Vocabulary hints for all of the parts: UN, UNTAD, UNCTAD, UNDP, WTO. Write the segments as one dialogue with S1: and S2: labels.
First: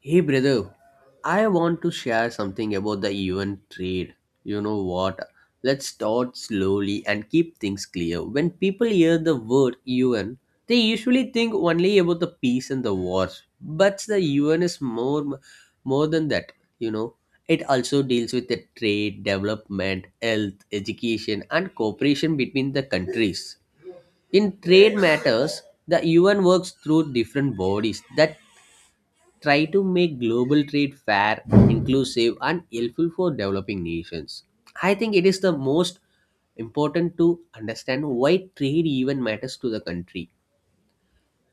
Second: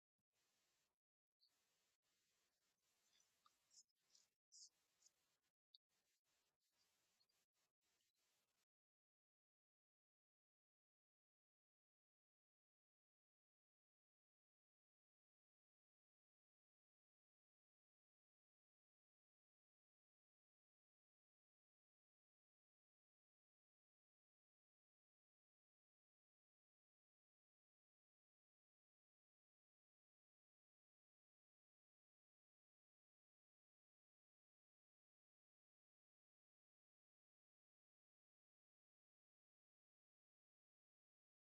S1: Hey brother, I want to share something about the event trade. You know what? Let's start slowly and keep things clear. When people hear the word UN, they usually think only about the peace and the wars. But the UN is more than that, you know. It also deals with the trade, development, health, education and cooperation between the countries. In trade matters, the UN works through different bodies that try to make global trade fair, inclusive, and helpful for developing nations. I think it is the most important to understand why trade even matters to the country.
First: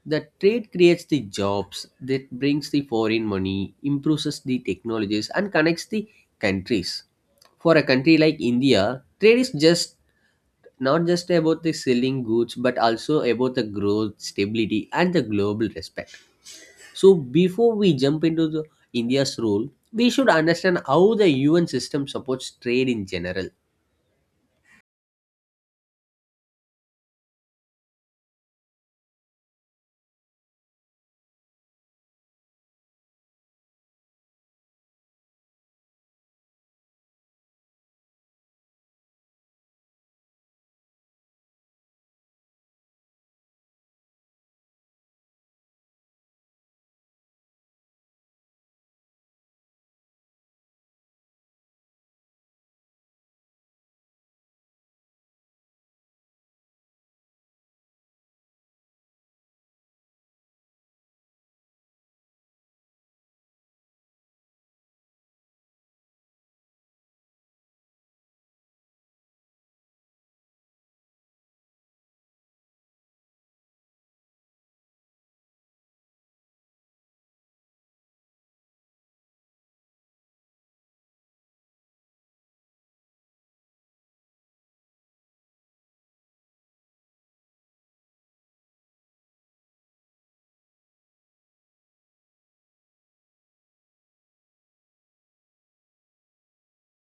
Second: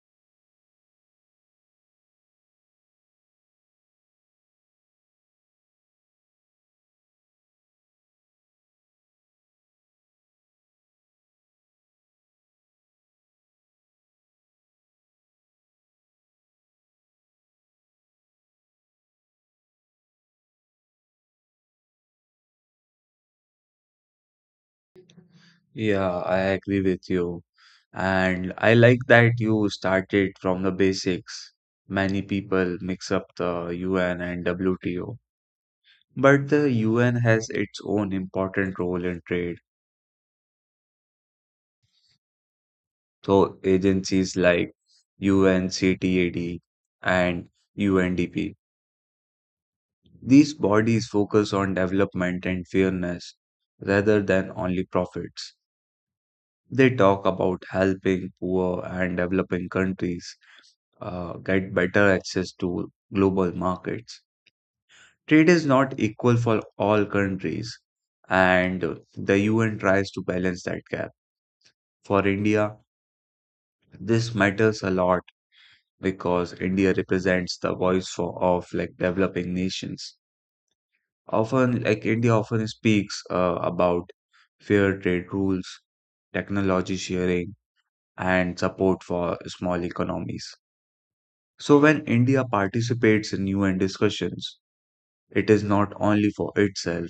S1: The trade creates the jobs that brings the foreign money, improves the technologies, and connects the countries. For a country like India, trade is just not just about the selling goods but also about the growth, stability, and the global respect. So before we jump into the India's role, we should understand how the UN system supports trade in general.
S2: Yeah, I agree with you. And I like that you started from the basics. Many people mix up the UN and WTO, but the UN has its own important role in trade. So agencies like UNCTAD and UNDP, these bodies focus on development and fairness rather than only profits. They talk about helping poor and developing countries get better access to global markets. Trade is not equal for all countries, and the UN tries to balance that gap. For India, this matters a lot because India represents the voice for of like developing nations. Often, like India often speaks about fair trade rules, technology sharing, and support for small economies. So when India participates in UN discussions, it is not only for itself,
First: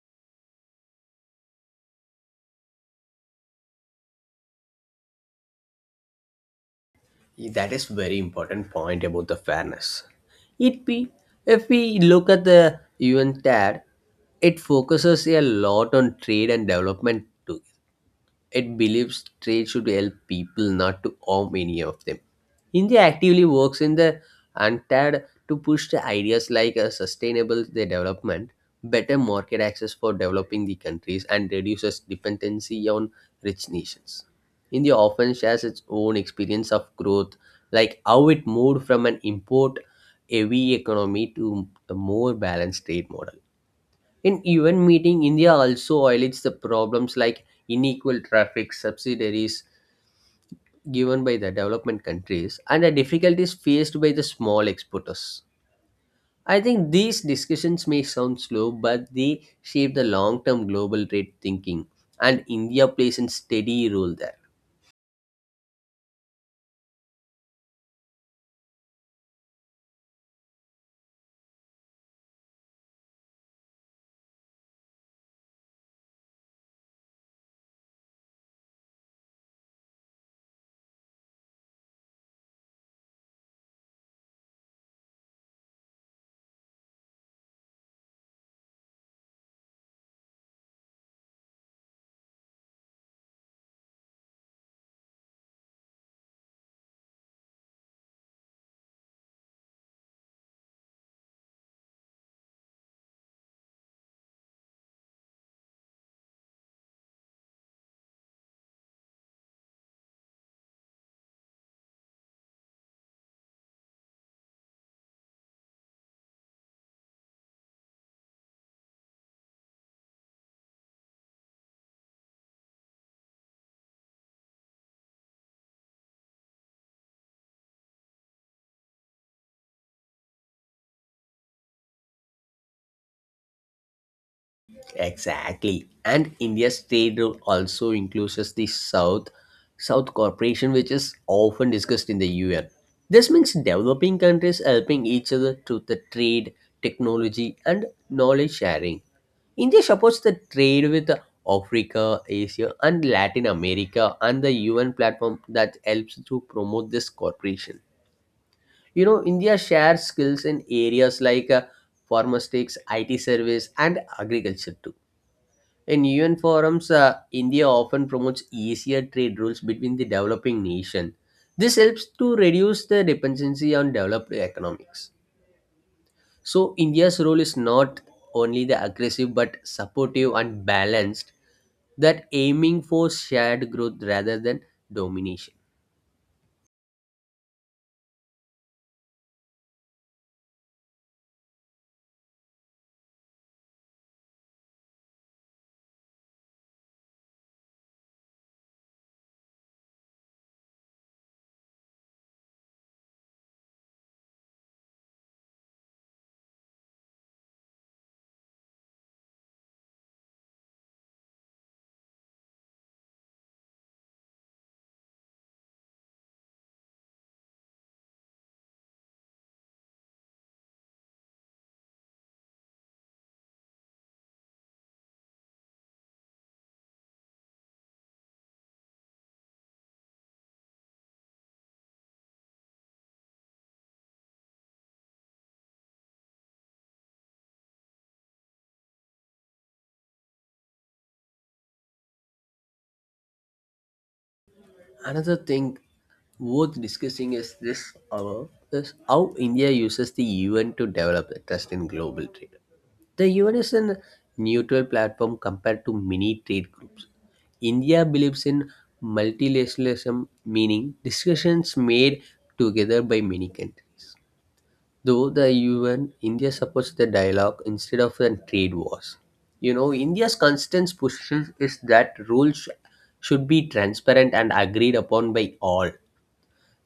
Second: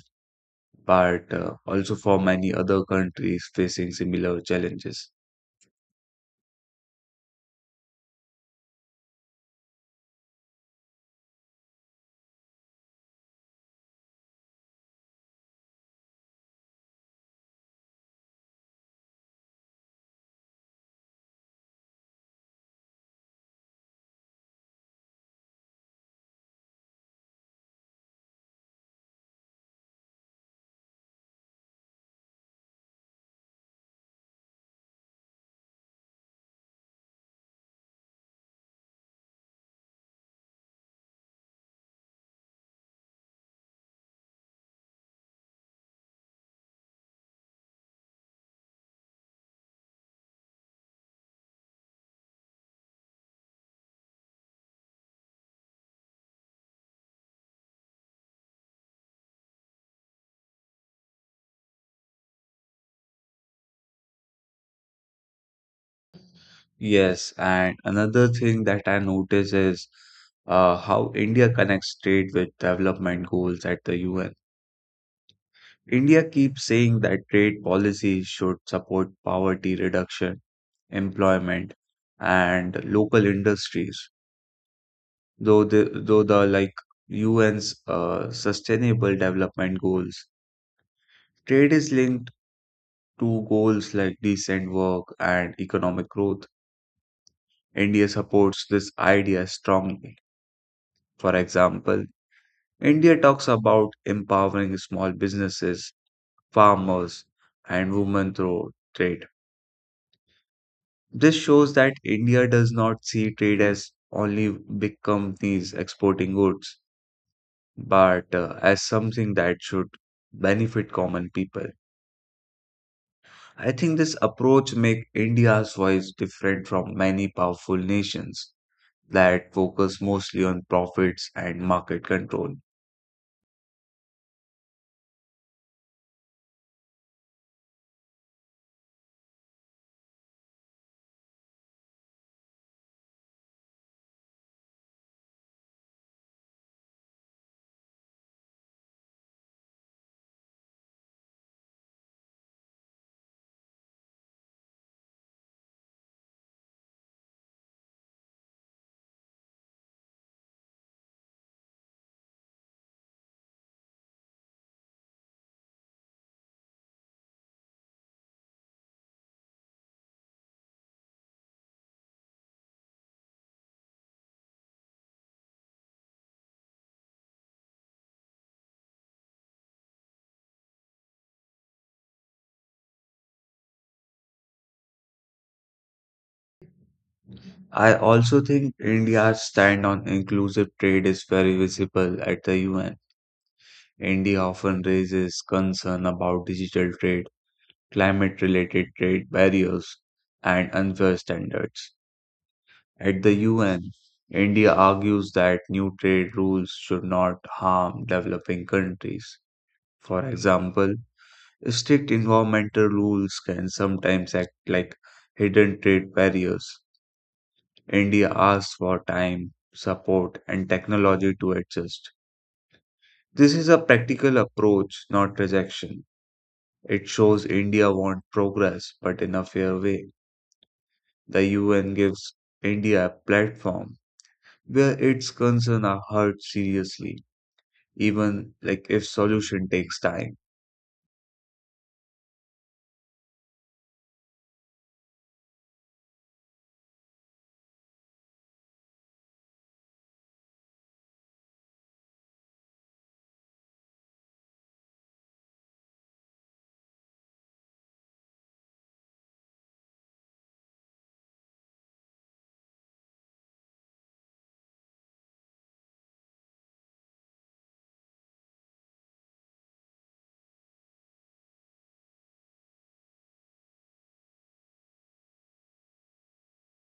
S2: but also for many other countries facing similar challenges.
S1: That is very important point about the fairness. It be If we look at the UN TAD, it focuses a lot on trade and development too. It believes trade should help people, not to harm any of them. India actively works in the UNTAD to push the ideas like a sustainable the development, better market access for developing the countries, and reduces dependency on rich nations. India often shares its own experience of growth, like how it moved from an import heavy economy to a more balanced trade model. In even meeting India also highlights the problems like unequal traffic subsidiaries given by the development countries and the difficulties faced by the small exporters. I think these discussions may sound slow, but they shape the long term global trade thinking, and India plays a steady role there.
S2: Yes, and another thing that I notice is how India connects trade with development goals at the UN. India keeps saying that trade policy should support poverty reduction, employment, and local industries. Though the like UN's sustainable development goals, trade is linked to goals like decent work and economic growth. India supports this idea strongly. For example, India talks about empowering small businesses, farmers, and women through trade. This shows that India does not see trade as only big companies exporting goods, but as something that should benefit common people. I think this approach makes India's voice different from many powerful nations that focus mostly on profits and market control.
S1: Exactly. And India's trade role also includes the South South Cooperation, which is often discussed in the UN. This means developing countries helping each other through the trade, technology, and knowledge sharing. India supports the trade with Africa, Asia, and Latin America, and the UN platform that helps to promote this cooperation. India shares skills in areas like pharmaceutics, IT service, and agriculture too. In UN forums, India often promotes easier trade rules between the developing nation. This helps to reduce the dependency on developed economics. So India's role is not only the aggressive but supportive and balanced that aiming for shared growth rather than domination.
S2: I also think India's stand on inclusive trade is very visible at the UN. India often raises concern about digital trade, climate related trade barriers, and unfair standards. At the UN, India argues that new trade rules should not harm developing countries. For example, strict environmental rules can sometimes act like hidden trade barriers. India asks for time, support, and technology to adjust. This is a practical approach, not rejection. It shows India wants progress, but in a fair way. The UN gives India a platform where its concerns are heard seriously, even like if solution takes time.
S1: Another thing worth discussing is this hour is how India uses the UN to develop the trust in global trade. The UN is a neutral platform compared to many trade groups. India believes in multilateralism, meaning discussions made together by many countries. Though the UN, India supports the dialogue instead of the trade wars. India's constant push is that rules should be transparent and agreed upon by all.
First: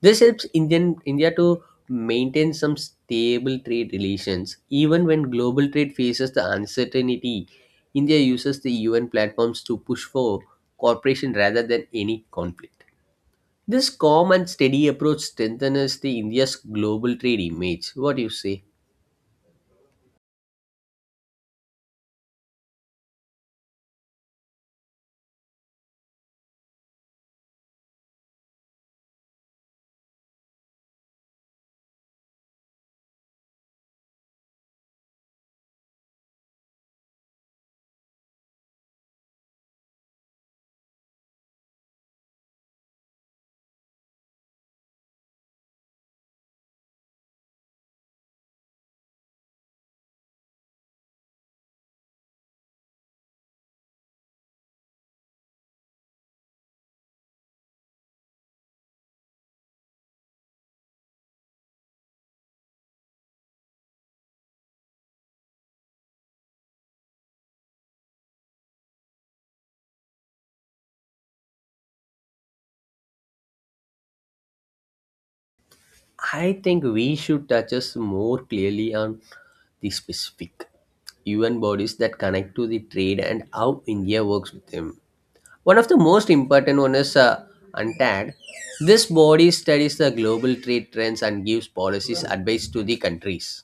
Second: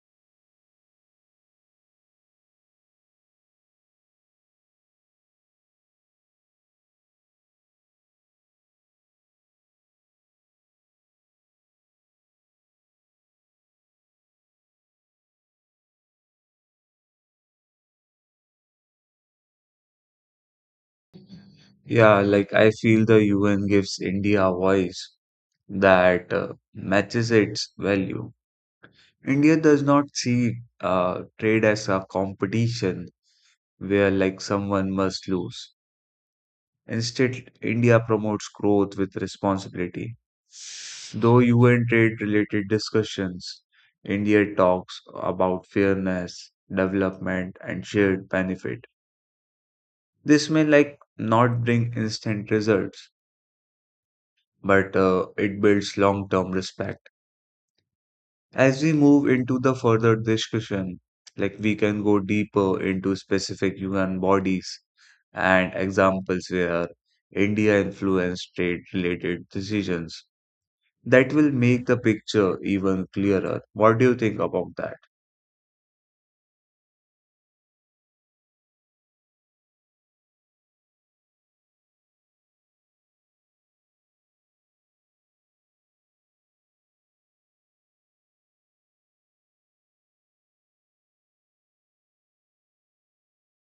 S1: This helps India to maintain some stable trade relations. Even when global trade faces the uncertainty, India uses the UN platforms to push for cooperation rather than any conflict. This calm and steady approach strengthens the India's global trade image. What do you say?
S2: Yeah, like I feel the UN gives India a voice that matches its value. India does not see trade as a competition where like someone must lose. Instead, India promotes growth with responsibility. Though UN trade related discussions, India talks about fairness, development, and shared benefit. This may like not bring instant results, but it builds long term respect. As we move into the further discussion, like we can go deeper into specific human bodies and examples where India influenced state related decisions that will make the picture even clearer. What do you think about that?
S1: I think we should touch us more clearly on the specific UN bodies that connect to the trade and how India works with them. One of the most important one is UNTAD. This body studies the global trade trends and gives policies advice to the countries.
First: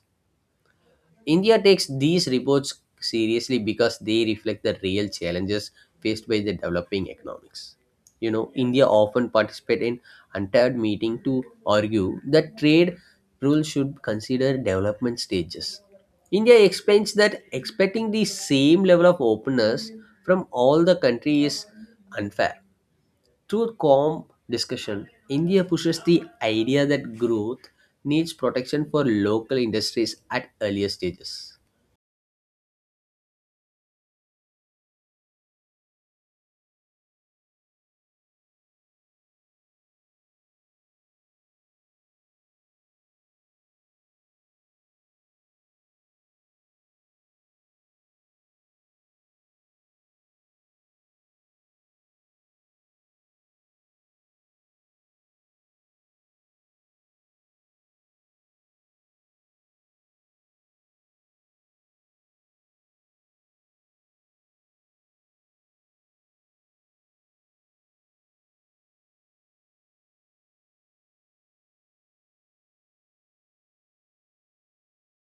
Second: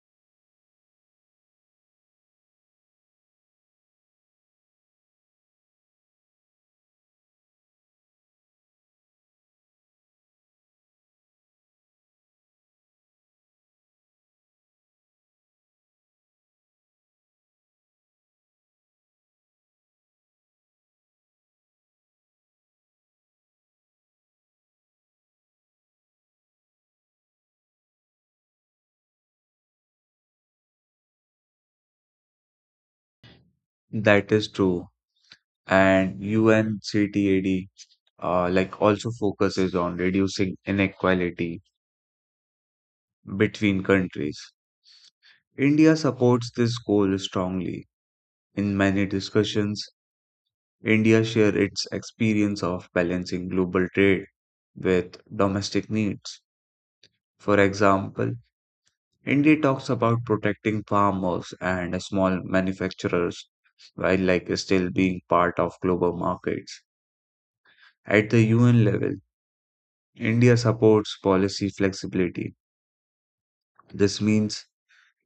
S1: India takes these reports seriously because they reflect the real challenges faced by the developing economics. India often participate in untied meeting to argue that trade rules should consider development stages. India explains that expecting the same level of openness from all the country is unfair. Through calm discussion, India pushes the idea that growth needs protection for local industries at earlier stages.
S2: That is true. And UNCTAD like also focuses on reducing inequality between countries. India supports this goal strongly. In many discussions, India shares its experience of balancing global trade with domestic needs. For example, India talks about protecting farmers and small manufacturers while like still being part of global markets. At the UN level, India supports policy flexibility. This means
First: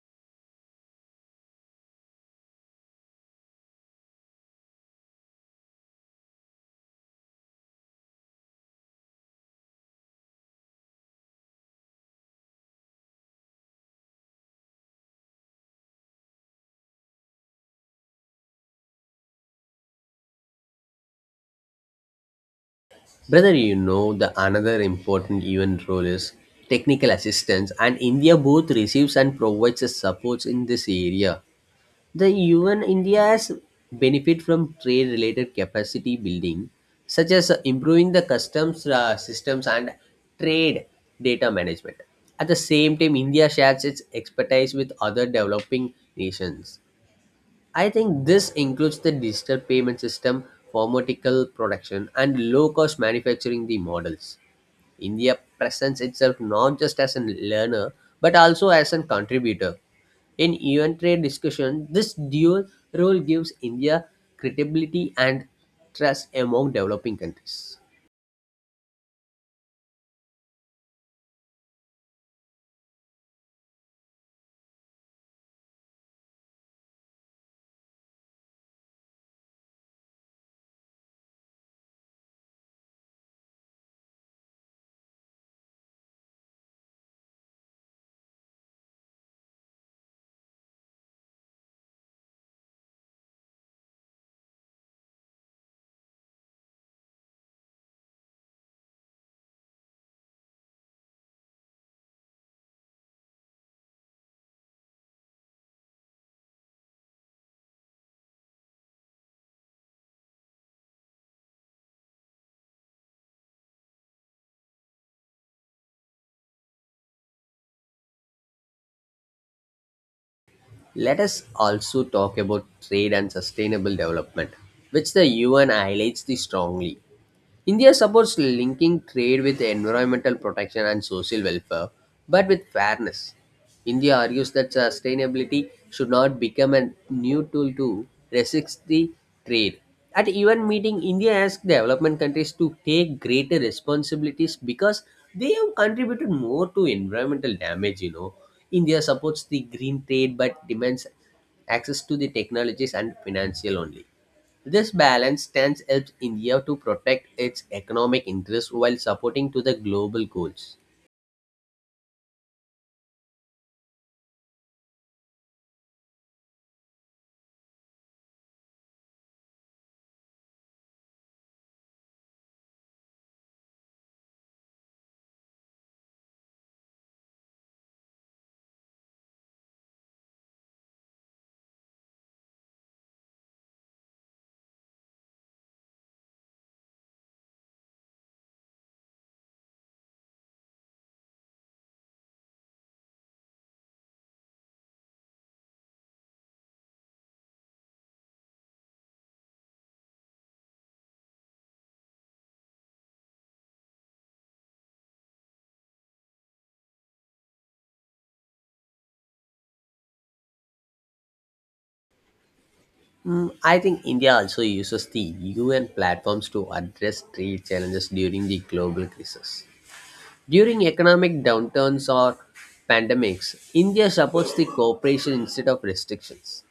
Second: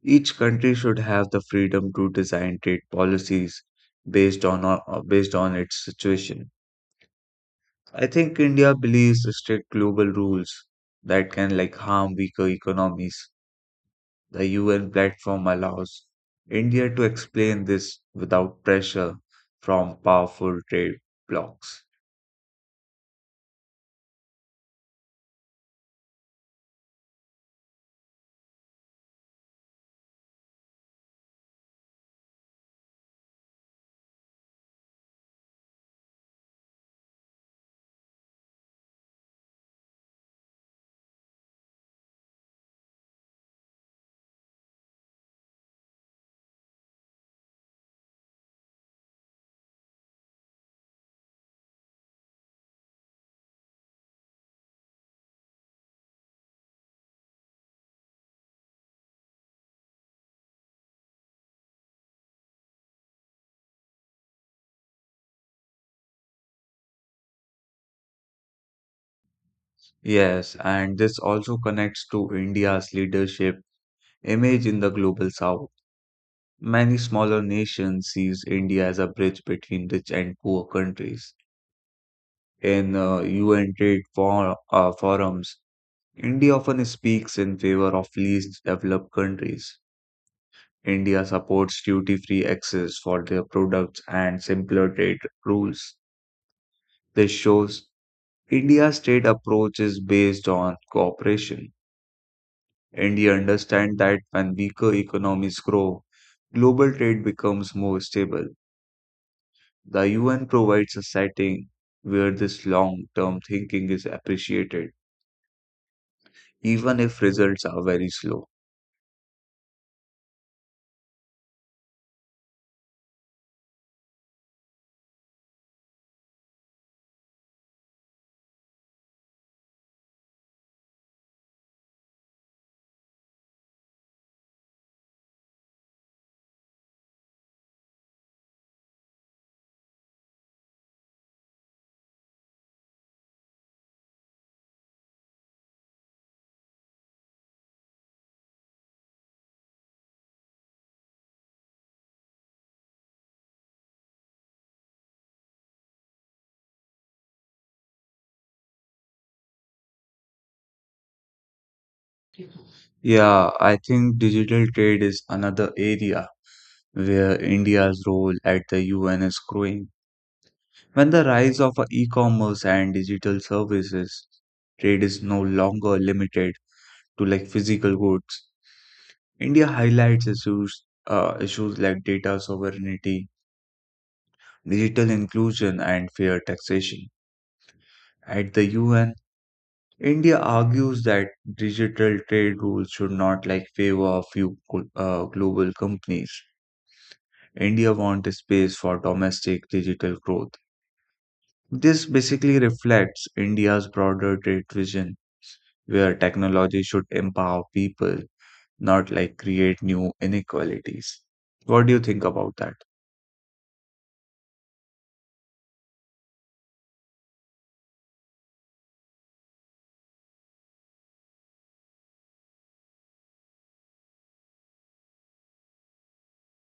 S2: each country should have the freedom to design trade policies based on uh, based on its situation. I think India believes strict global rules that can like harm weaker economies. The UN platform allows India to explain this without pressure from powerful trade blocs.
S1: Brother, the another important event role is technical assistance, and India both receives and provides the supports in this area. The UN India has benefit from trade-related capacity building, such as improving the customs systems and trade data management. At the same time, India shares its expertise with other developing nations. I think this includes the digital payment system, pharmaceutical production, and low cost manufacturing the models. India presents itself not just as a learner but also as a contributor. In UN trade discussion, this dual role gives India credibility and trust among developing countries.
S2: Yes, and this also connects to India's leadership image in the global south. Many smaller nations sees India as a bridge between rich and poor countries. In UN trade forums, India often speaks in favor of least developed countries. India supports duty free access for their products and simpler trade rules. This shows India's trade approach is based on cooperation. India understands that when weaker economies grow, global trade becomes more stable. The UN provides a setting where this long term thinking is appreciated, even if results are very slow.
S1: Let us also talk about trade and sustainable development, which the UN highlights the strongly. India supports linking trade with environmental protection and social welfare, but with fairness. India argues that sustainability should not become a new tool to resist the trade. At even meeting, India asked development countries to take greater responsibilities because they have contributed more to environmental damage. India supports the green trade but demands access to the technologies and financial only. This balance stance helps India to protect its economic interests while supporting to the global goals.
S2: Yeah, I think digital trade is another area where India's role at the UN is growing. When the rise of e-commerce and digital services, trade is no longer limited to like physical goods. India highlights issues like data sovereignty, digital inclusion, and fair taxation. At the UN, India argues that digital trade rules should not like favor a few global companies. India wants space for domestic digital growth. This basically reflects India's broader trade vision, where technology should empower people, not like create new inequalities. What do you think about that?
S1: I think India also uses the UN platforms to address trade challenges during the global crisis. During economic downturns or pandemics, India supports the cooperation instead of restrictions.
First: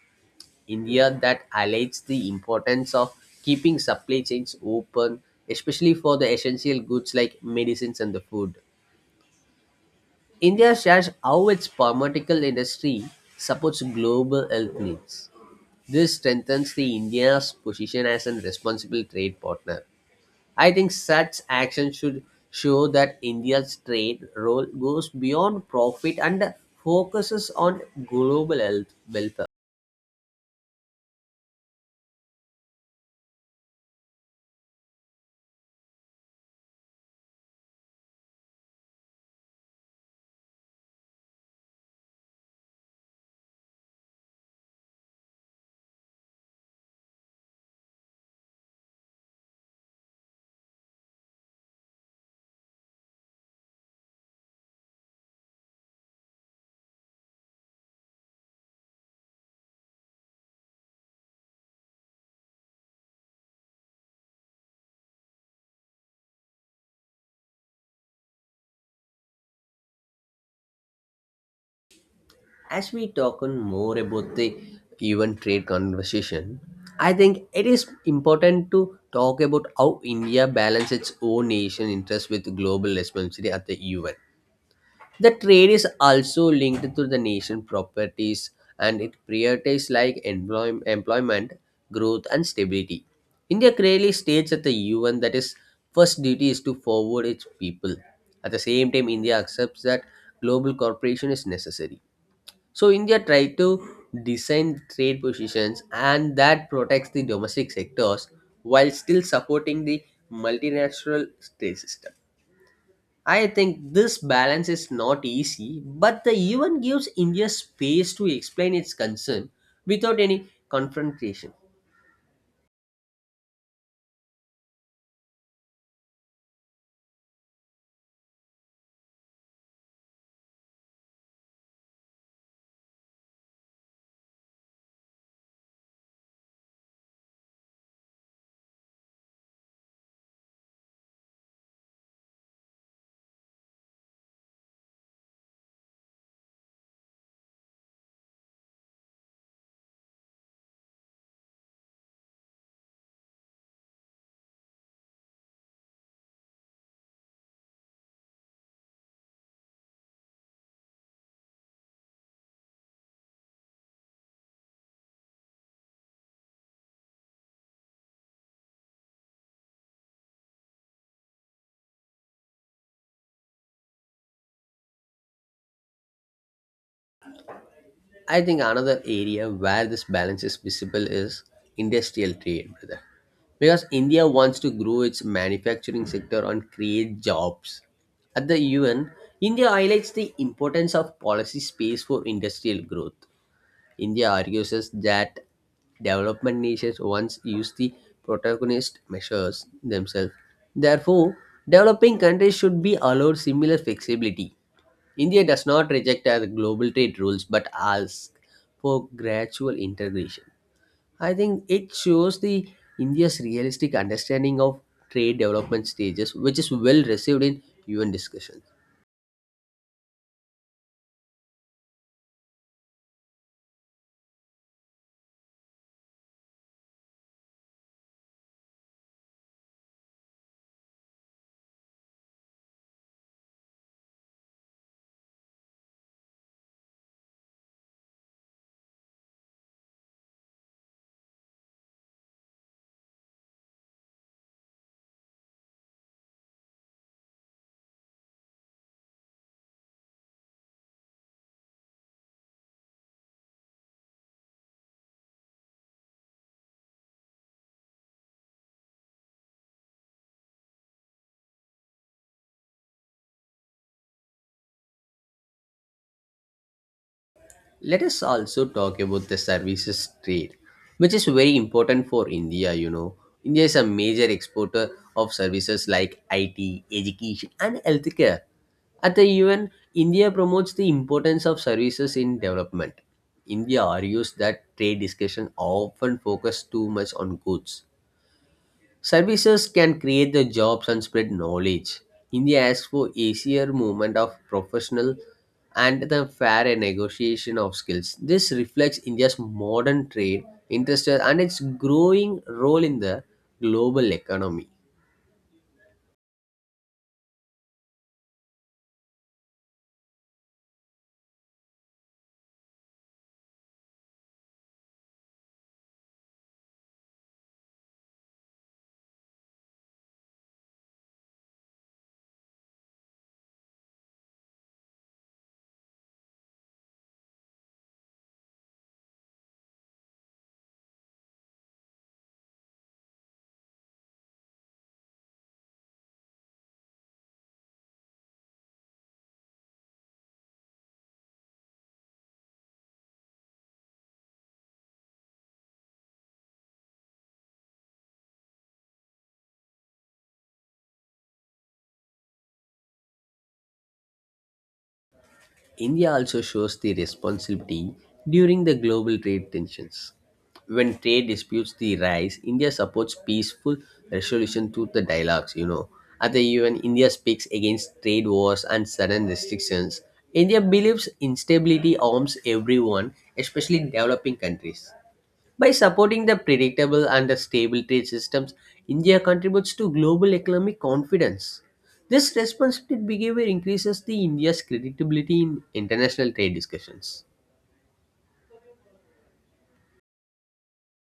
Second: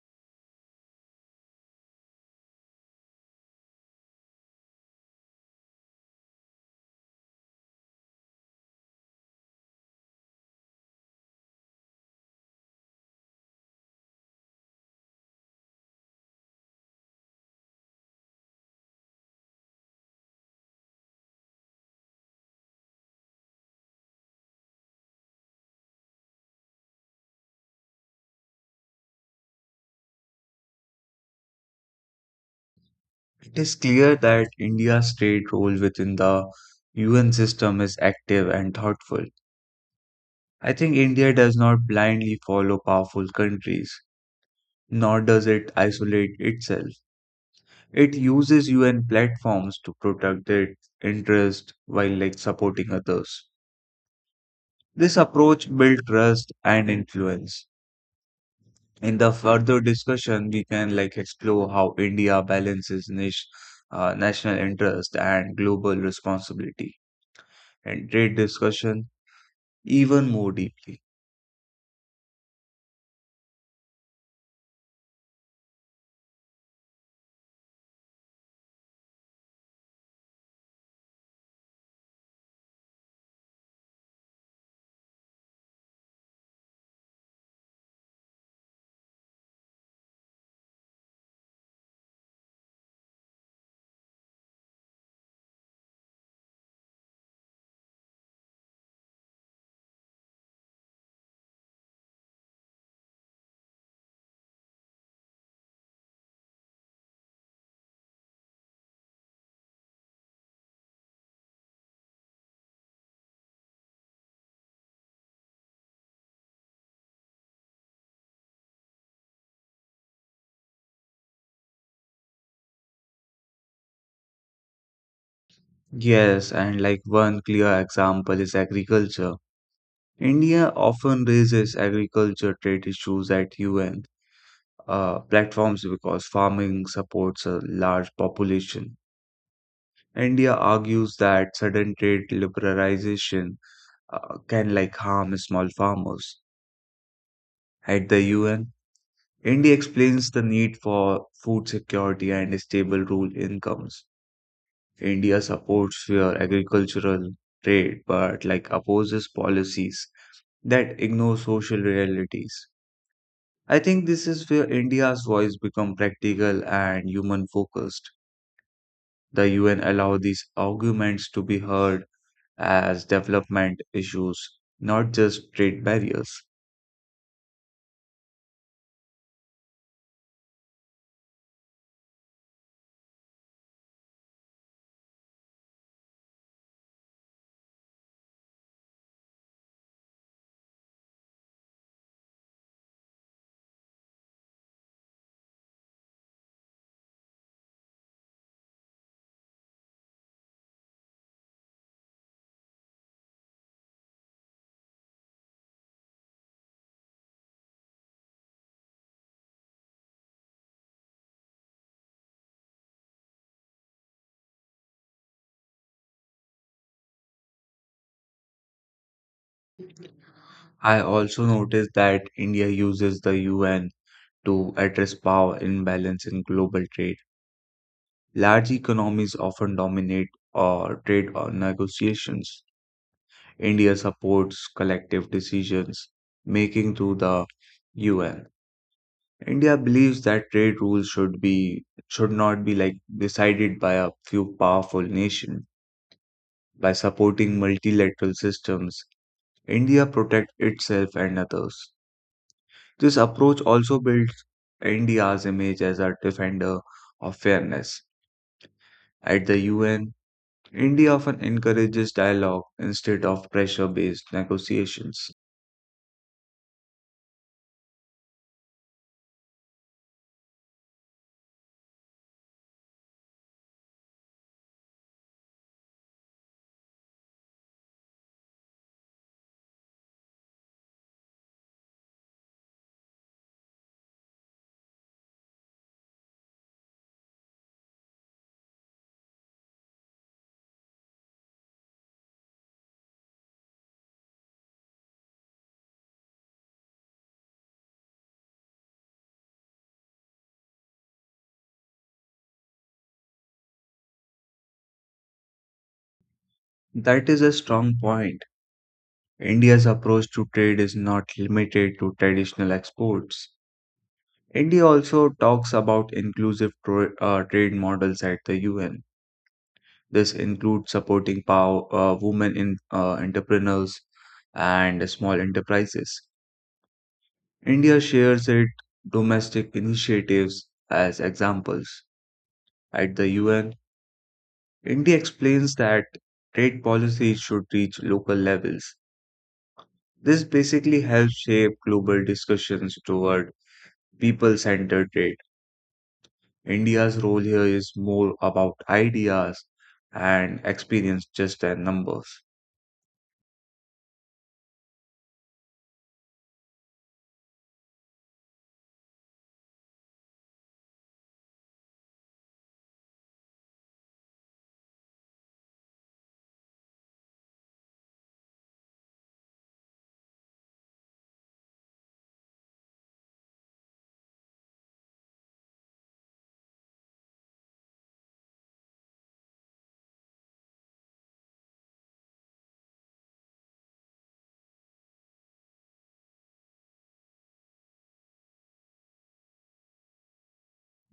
S1: India that highlights the importance of keeping supply chains open, especially for the essential goods like medicines and the food. India shares how its pharmaceutical industry supports global health needs. This strengthens the India's position as a responsible trade partner. I think such action should show that India's trade role goes beyond profit and focuses on global health welfare.
S2: It is clear that India's trade role within the UN system is active and thoughtful. I think India does not blindly follow powerful countries, nor does it isolate itself. It uses UN platforms to protect its interests while like supporting others. This approach builds trust and influence. In the further discussion, we can like explore how India balances national interest and global responsibility and trade discussion even more deeply.
S1: As we talk on more about the even trade conversation, I think it is important to talk about how India balances its own nation interest with global responsibility at the UN. The trade is also linked to the nation properties and it prioritizes like employment, growth and stability. India clearly states at the UN that its first duty is to forward its people. At the same time, India accepts that global cooperation is necessary so India tried to design trade positions and that protects the domestic sectors while still supporting the multinational trade system. I think this balance is not easy, but the UN gives India space to explain its concern without any confrontation.
S2: Yes, and like one clear example is agriculture. India often raises agriculture trade issues at UN platforms because farming supports a large population. India argues that sudden trade liberalization can like harm small farmers. At the UN, India explains the need for food security and stable rural incomes. India supports fair agricultural trade but like opposes policies that ignore social realities. I think this is where India's voice become practical and human focused. The UN allow these arguments to be heard as development issues, not just trade barriers.
S1: I think another area where this balance is visible is industrial trade, brother. Because India wants to grow its manufacturing sector and create jobs. At the UN, India highlights the importance of policy space for industrial growth. India argues us that development nations once used the protagonist measures themselves. Therefore, developing countries should be allowed similar flexibility. India does not reject our global trade rules but asks for gradual integration. I think it shows the India's realistic understanding of trade development stages, which is well received in UN discussions.
S2: I also noticed that India uses the UN to address power imbalance in global trade. Large economies often dominate or trade or negotiations. India supports collective decisions making through the UN. India believes that trade rules should be should not be decided by a few powerful nations. By supporting multilateral systems, India protects itself and others. This approach also builds India's image as a defender of fairness. At the UN, India often encourages dialogue instead of pressure based negotiations.
S1: Let us also talk about the services trade, which is very important for India. India is a major exporter of services like IT, education, and healthcare. At the UN, India promotes the importance of services in development. India argues that trade discussion often focus too much on goods. Services can create the jobs and spread knowledge. India asks for easier movement of professional and the fair negotiation of skills. This reflects India's modern trade, interest, and its growing role in the global economy.
S2: That is a strong point. India's approach to trade is not limited to traditional exports. India also talks about inclusive trade models at the UN. This includes supporting women in entrepreneurs and small enterprises. India shares its domestic initiatives as examples. At the UN, India explains that trade policy should reach local levels. This basically helps shape global discussions toward people centered trade. India's role here is more about ideas and experience just than numbers.
S1: India also shows the responsibility during the global trade tensions. When trade disputes the rise, India supports peaceful resolution through the dialogues. At the UN, India speaks against trade wars and sudden restrictions. India believes instability harms everyone, especially developing countries. By supporting the predictable and the stable trade systems, India contributes to global economic confidence. This responsible behavior increases the India's credibility in international trade discussions.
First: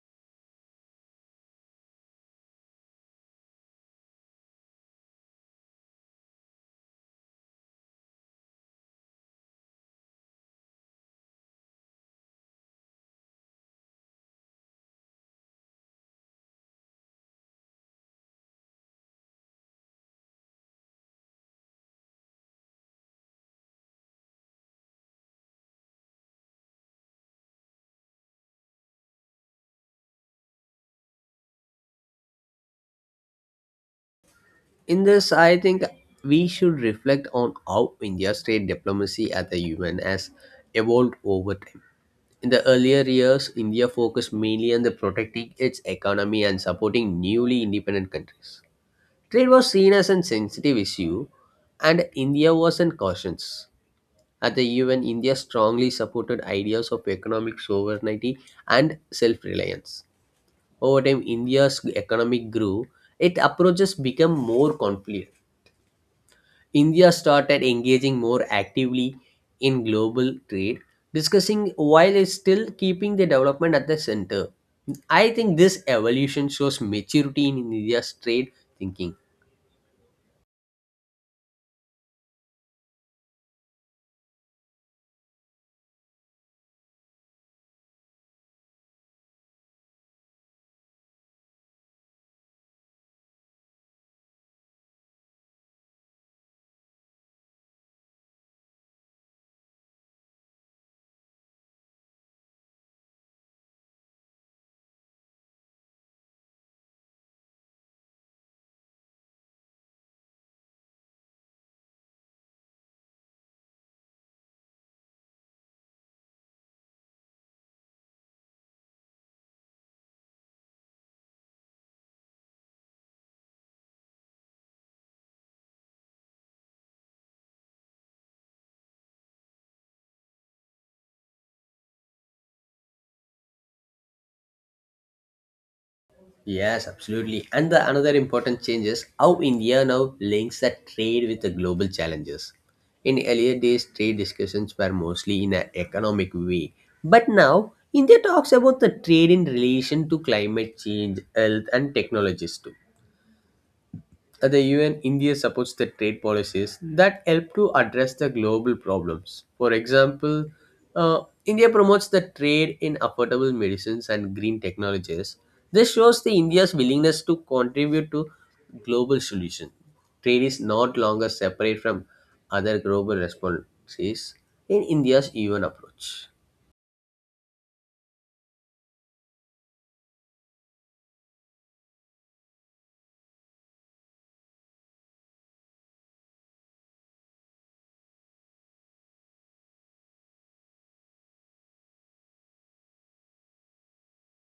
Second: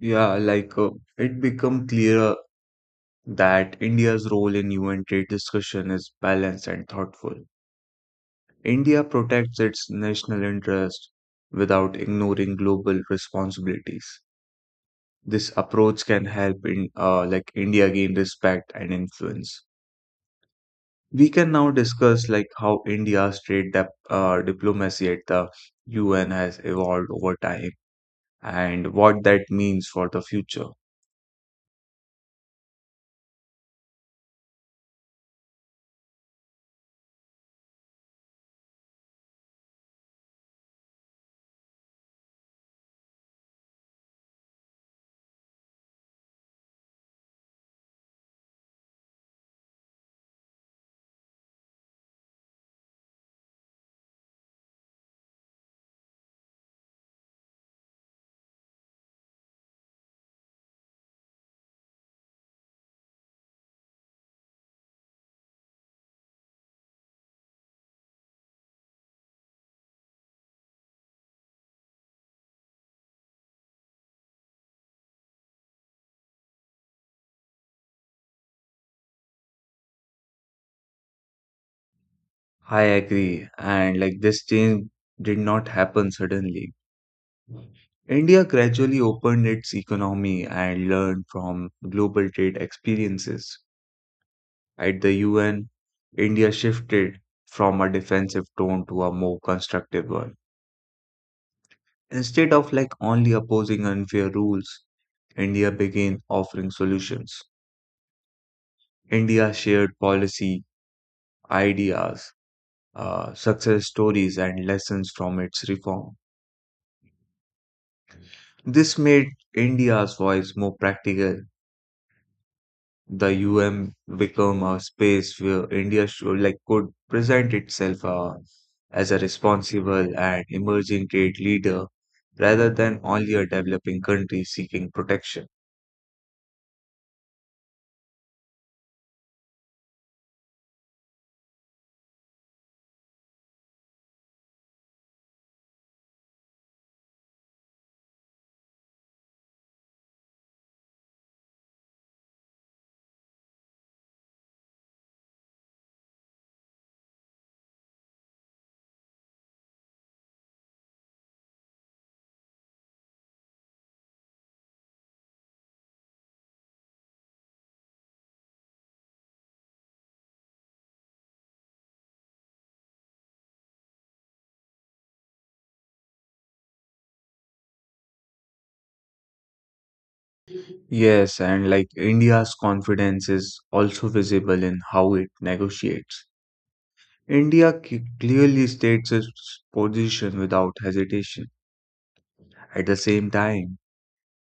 S2: Yeah, it become clearer that India's role in UN trade discussion is balanced and thoughtful. India protects its national interest without ignoring global responsibilities. This approach can help in like India gain respect and influence. We can now discuss like how India's trade diplomacy at the UN has evolved over time and what that means for the future.
S1: In this, I think we should reflect on how India's trade diplomacy at the UN has evolved over time. In the earlier years, India focused mainly on the protecting its economy and supporting newly independent countries. Trade was seen as a sensitive issue, and India wasn't cautious. At the UN, India strongly supported ideas of economic sovereignty and self reliance. Over time, India's economic grew, its approaches became more confident. India started engaging more actively in global trade, discussing while it's still keeping the development at the center. I think this evolution shows maturity in India's trade thinking.
S2: I agree, and like this change did not happen suddenly. India gradually opened its economy and learned from global trade experiences. At the UN, India shifted from a defensive tone to a more constructive one. Instead of like only opposing unfair rules, India began offering solutions. India shared policy, ideas, success stories, and lessons from its reform. This made India's voice more practical. The UM become a space where India should like could present itself as a responsible and emerging trade leader rather than only a developing country seeking protection.
S1: Yes, absolutely. And the another important change is how India now links the trade with the global challenges. In earlier days, trade discussions were mostly in an economic way. But now, India talks about the trade in relation to climate change, health, and technologies too. The UN India supports the trade policies that help to address the global problems. For example, India promotes the trade in affordable medicines and green technologies. This shows the India's willingness to contribute to global solutions. Trade is not longer separate from other global responses in India's UN approach.
S2: Yes, and like India's confidence is also visible in how it negotiates. Clearly states its position without hesitation. At the same time,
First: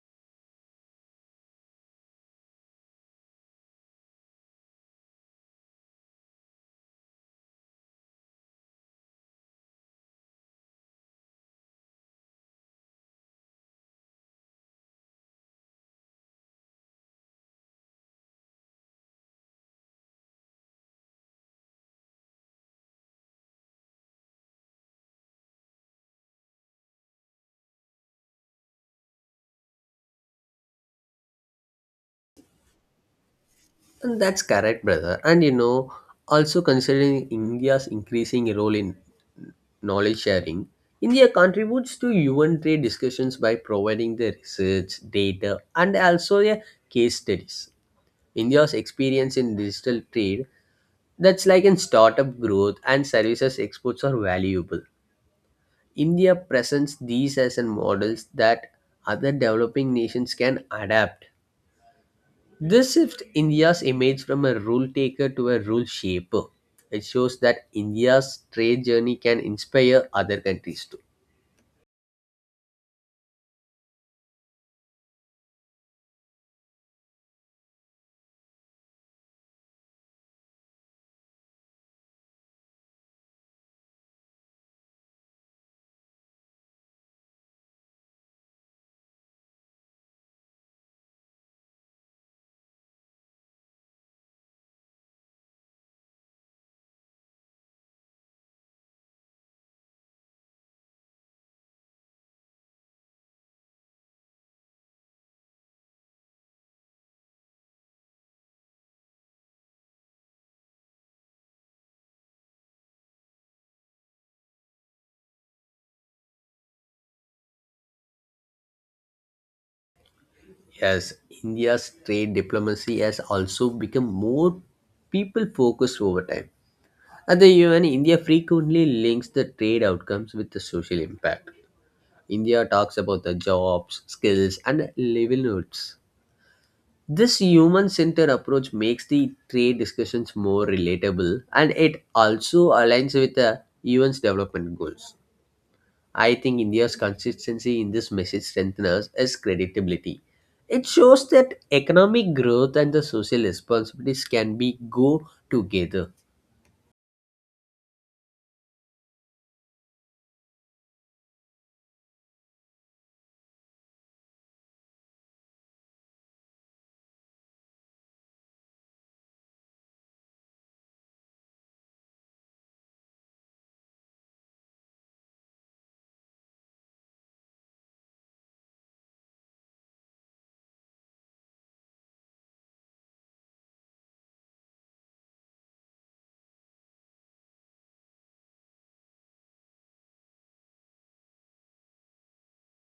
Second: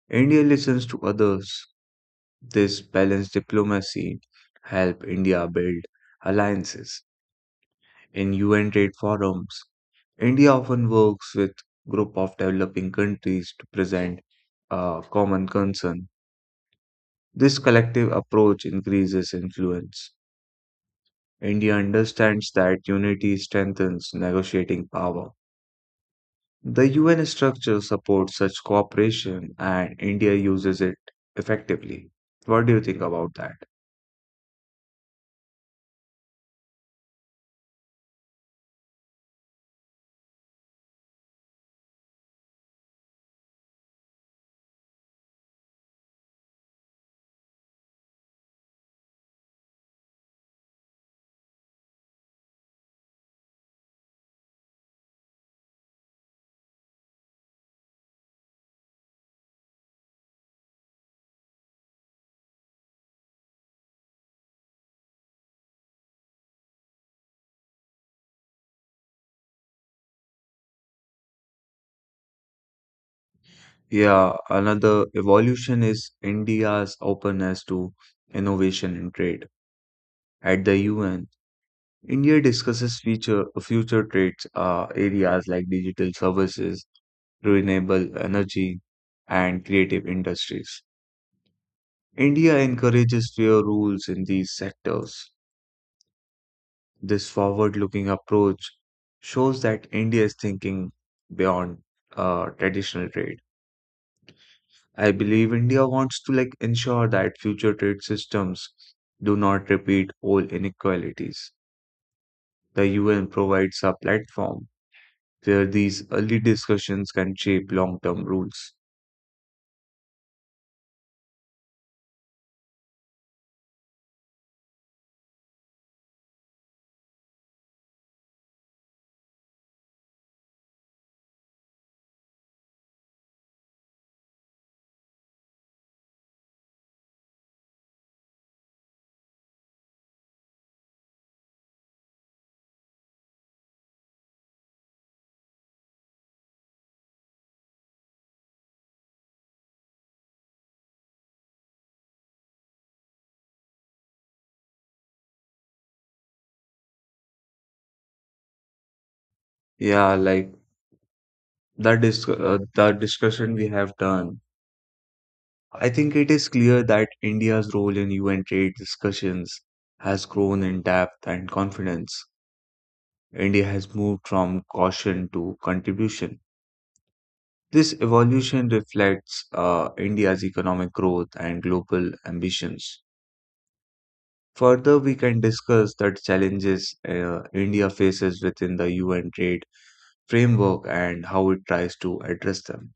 S2: India listens to others. This balanced diplomacy helped India build alliances. In UN trade forums, India often works with group of developing countries to present a common concern. This collective approach increases influence. India understands that unity strengthens negotiating power. The UN structure supports such cooperation and India uses it effectively. What do you think about that?
S1: And that's correct, brother. And you know, also considering India's increasing role in knowledge sharing, India contributes to UN trade discussions by providing the research, data, and also a case studies. India's experience in digital trade, that's like in startup growth and services exports, are valuable. India presents these as an models that other developing nations can adapt. This shifts India's image from a rule taker to a rule shaper. It shows that India's trade journey can inspire other countries too.
S2: Yeah, another evolution is India's openness to innovation and trade. At the UN, India discusses future trades areas like digital services, renewable energy, and creative industries. India encourages fair rules in these sectors. This forward-looking approach shows that India is thinking beyond traditional trade. I believe India wants to like ensure that future trade systems do not repeat old inequalities. The UN provides a platform where these early discussions can shape long-term rules.
S1: Yes, India's trade diplomacy has also become more people focused over time. At the UN, India frequently links the trade outcomes with the social impact. India talks about the jobs, skills, and livelihoods. This human centered approach makes the trade discussions more relatable and it also aligns with the UN's development goals. I think India's consistency in this message strengthens its credibility. It shows that economic growth and the social responsibilities can be go together.
S2: Yeah, like that is the discussion we have done. I think it is clear that India's role in UN trade discussions has grown in depth and confidence. India has moved from caution to contribution. This evolution reflects India's economic growth and global ambitions. Further, we can discuss the challenges India faces within the UN trade framework and how it tries to address them.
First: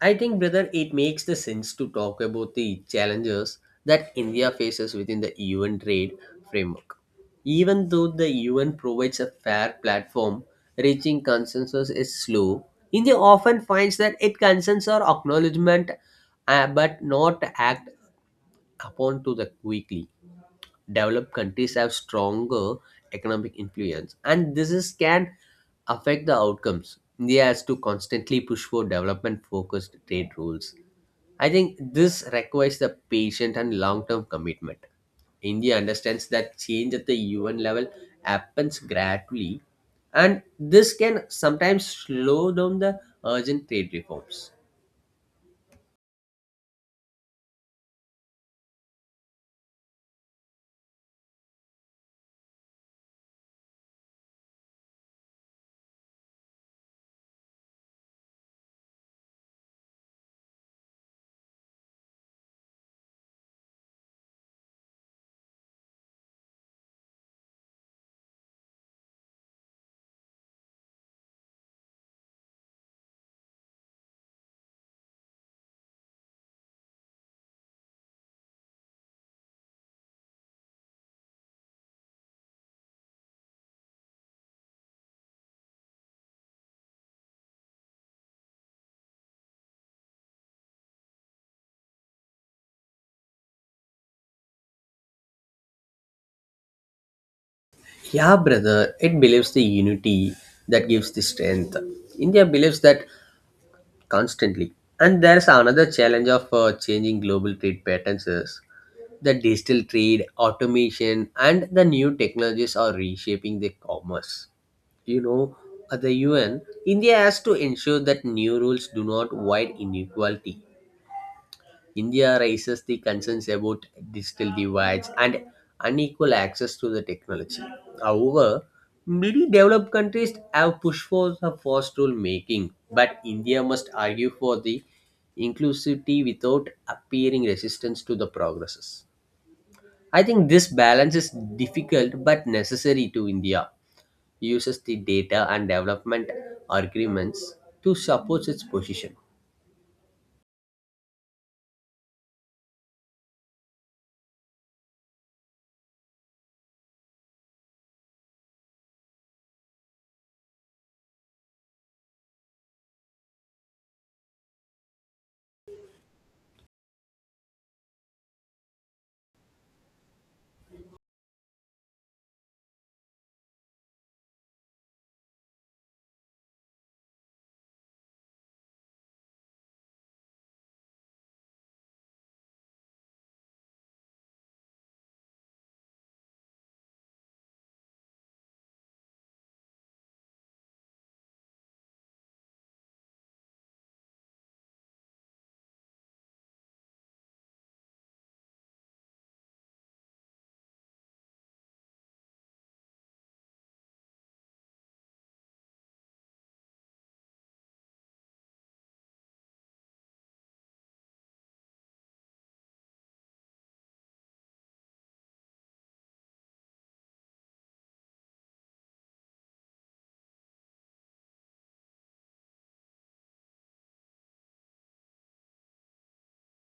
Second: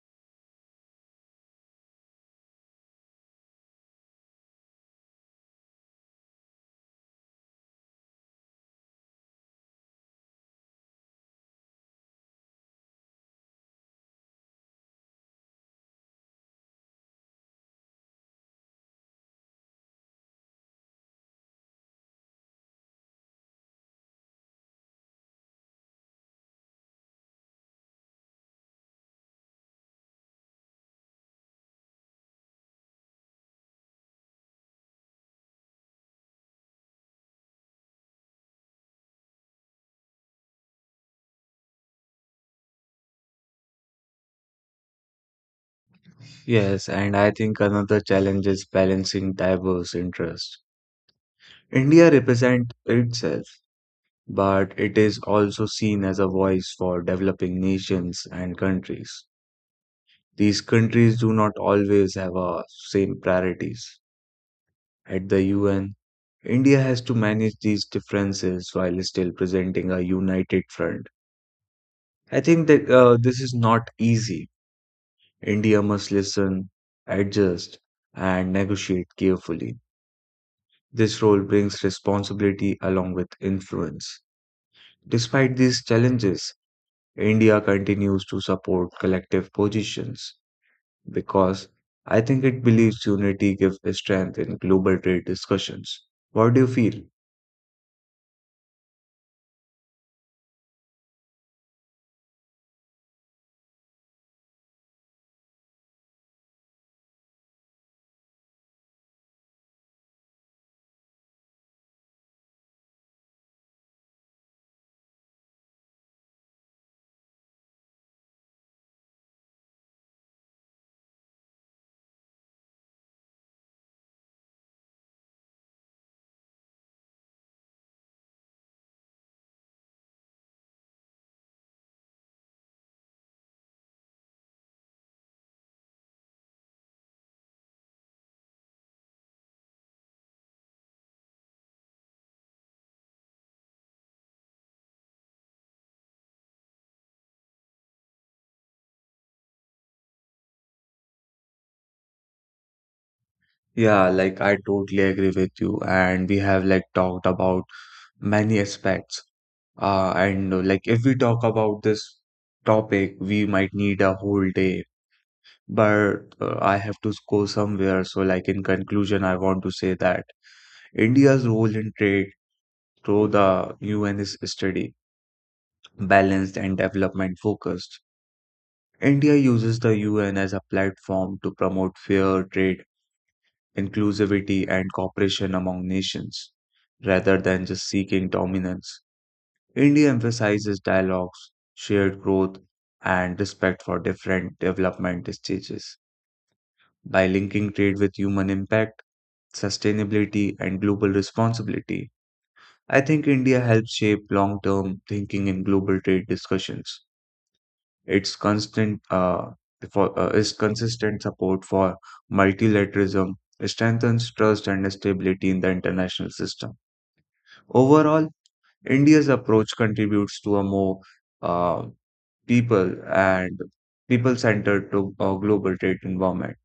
S1: I think, brother, it makes the sense to talk about the challenges that India faces within the UN trade framework. Even though the UN provides a fair platform, reaching consensus is slow. India often finds that it consents or acknowledgement, but not act upon to the quickly. Developed countries have stronger economic influence and this is can affect the outcomes. India has to constantly push for development focused trade rules. I think this requires the patient and long term commitment. India understands that change at the UN level happens gradually, and this can sometimes slow down the urgent trade reforms.
S2: Yes, and I think another challenge is balancing diverse interests. India represents itself, but it is also seen as a voice for developing nations and countries. These countries do not always have same priorities. At the UN, India has to manage these differences while still presenting a united front. I think that this is not easy. India must listen, adjust, and negotiate carefully. This role brings responsibility along with influence. Despite these challenges, India continues to support collective positions because I think it believes unity gives strength in global trade discussions. What do you feel?
S1: Yeah, brother, it believes the unity that gives the strength. India believes that constantly. And there's another challenge of changing global trade patterns is the digital trade automation, and the new technologies are reshaping the commerce, you know. At the UN, India has to ensure that new rules do not widen inequality. India raises the concerns about digital divides and unequal access to the technology. However, many developed countries have pushed for the first rule making, but India must argue for the inclusivity without appearing resistance to the progresses. I think this balance is difficult but necessary to India. Uses the data and development agreements to support its position.
S2: Yeah, like I totally agree with you. And we have like talked about many aspects. And like if we talk about this topic, we might need a whole day. But I have to go somewhere. So, like in conclusion, I want to say that India's role in trade through the UN is steady, balanced, and development focused. India uses the UN as a platform to promote fair trade inclusivity, and cooperation among nations, rather than just seeking dominance. India emphasizes dialogues, shared growth, and respect for different development stages. By linking trade with human impact, sustainability, and global responsibility, I think India helps shape long term thinking in global trade discussions. Its constant uh, its consistent support for multilateralism strengthens trust and stability in the international system. Overall, India's approach contributes to a more uh, people and people-centered global trade environment.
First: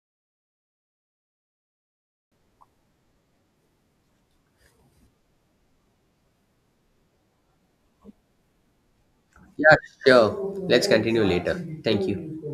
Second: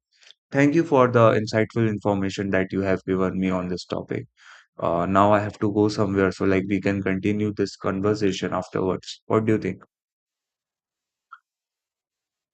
S2: Thank you for the insightful information that you have given me on this topic. Now I have to go somewhere, so like we can continue this conversation afterwards. What do you
S1: Yeah,
S2: think?
S1: sure. Let's continue later. Thank you.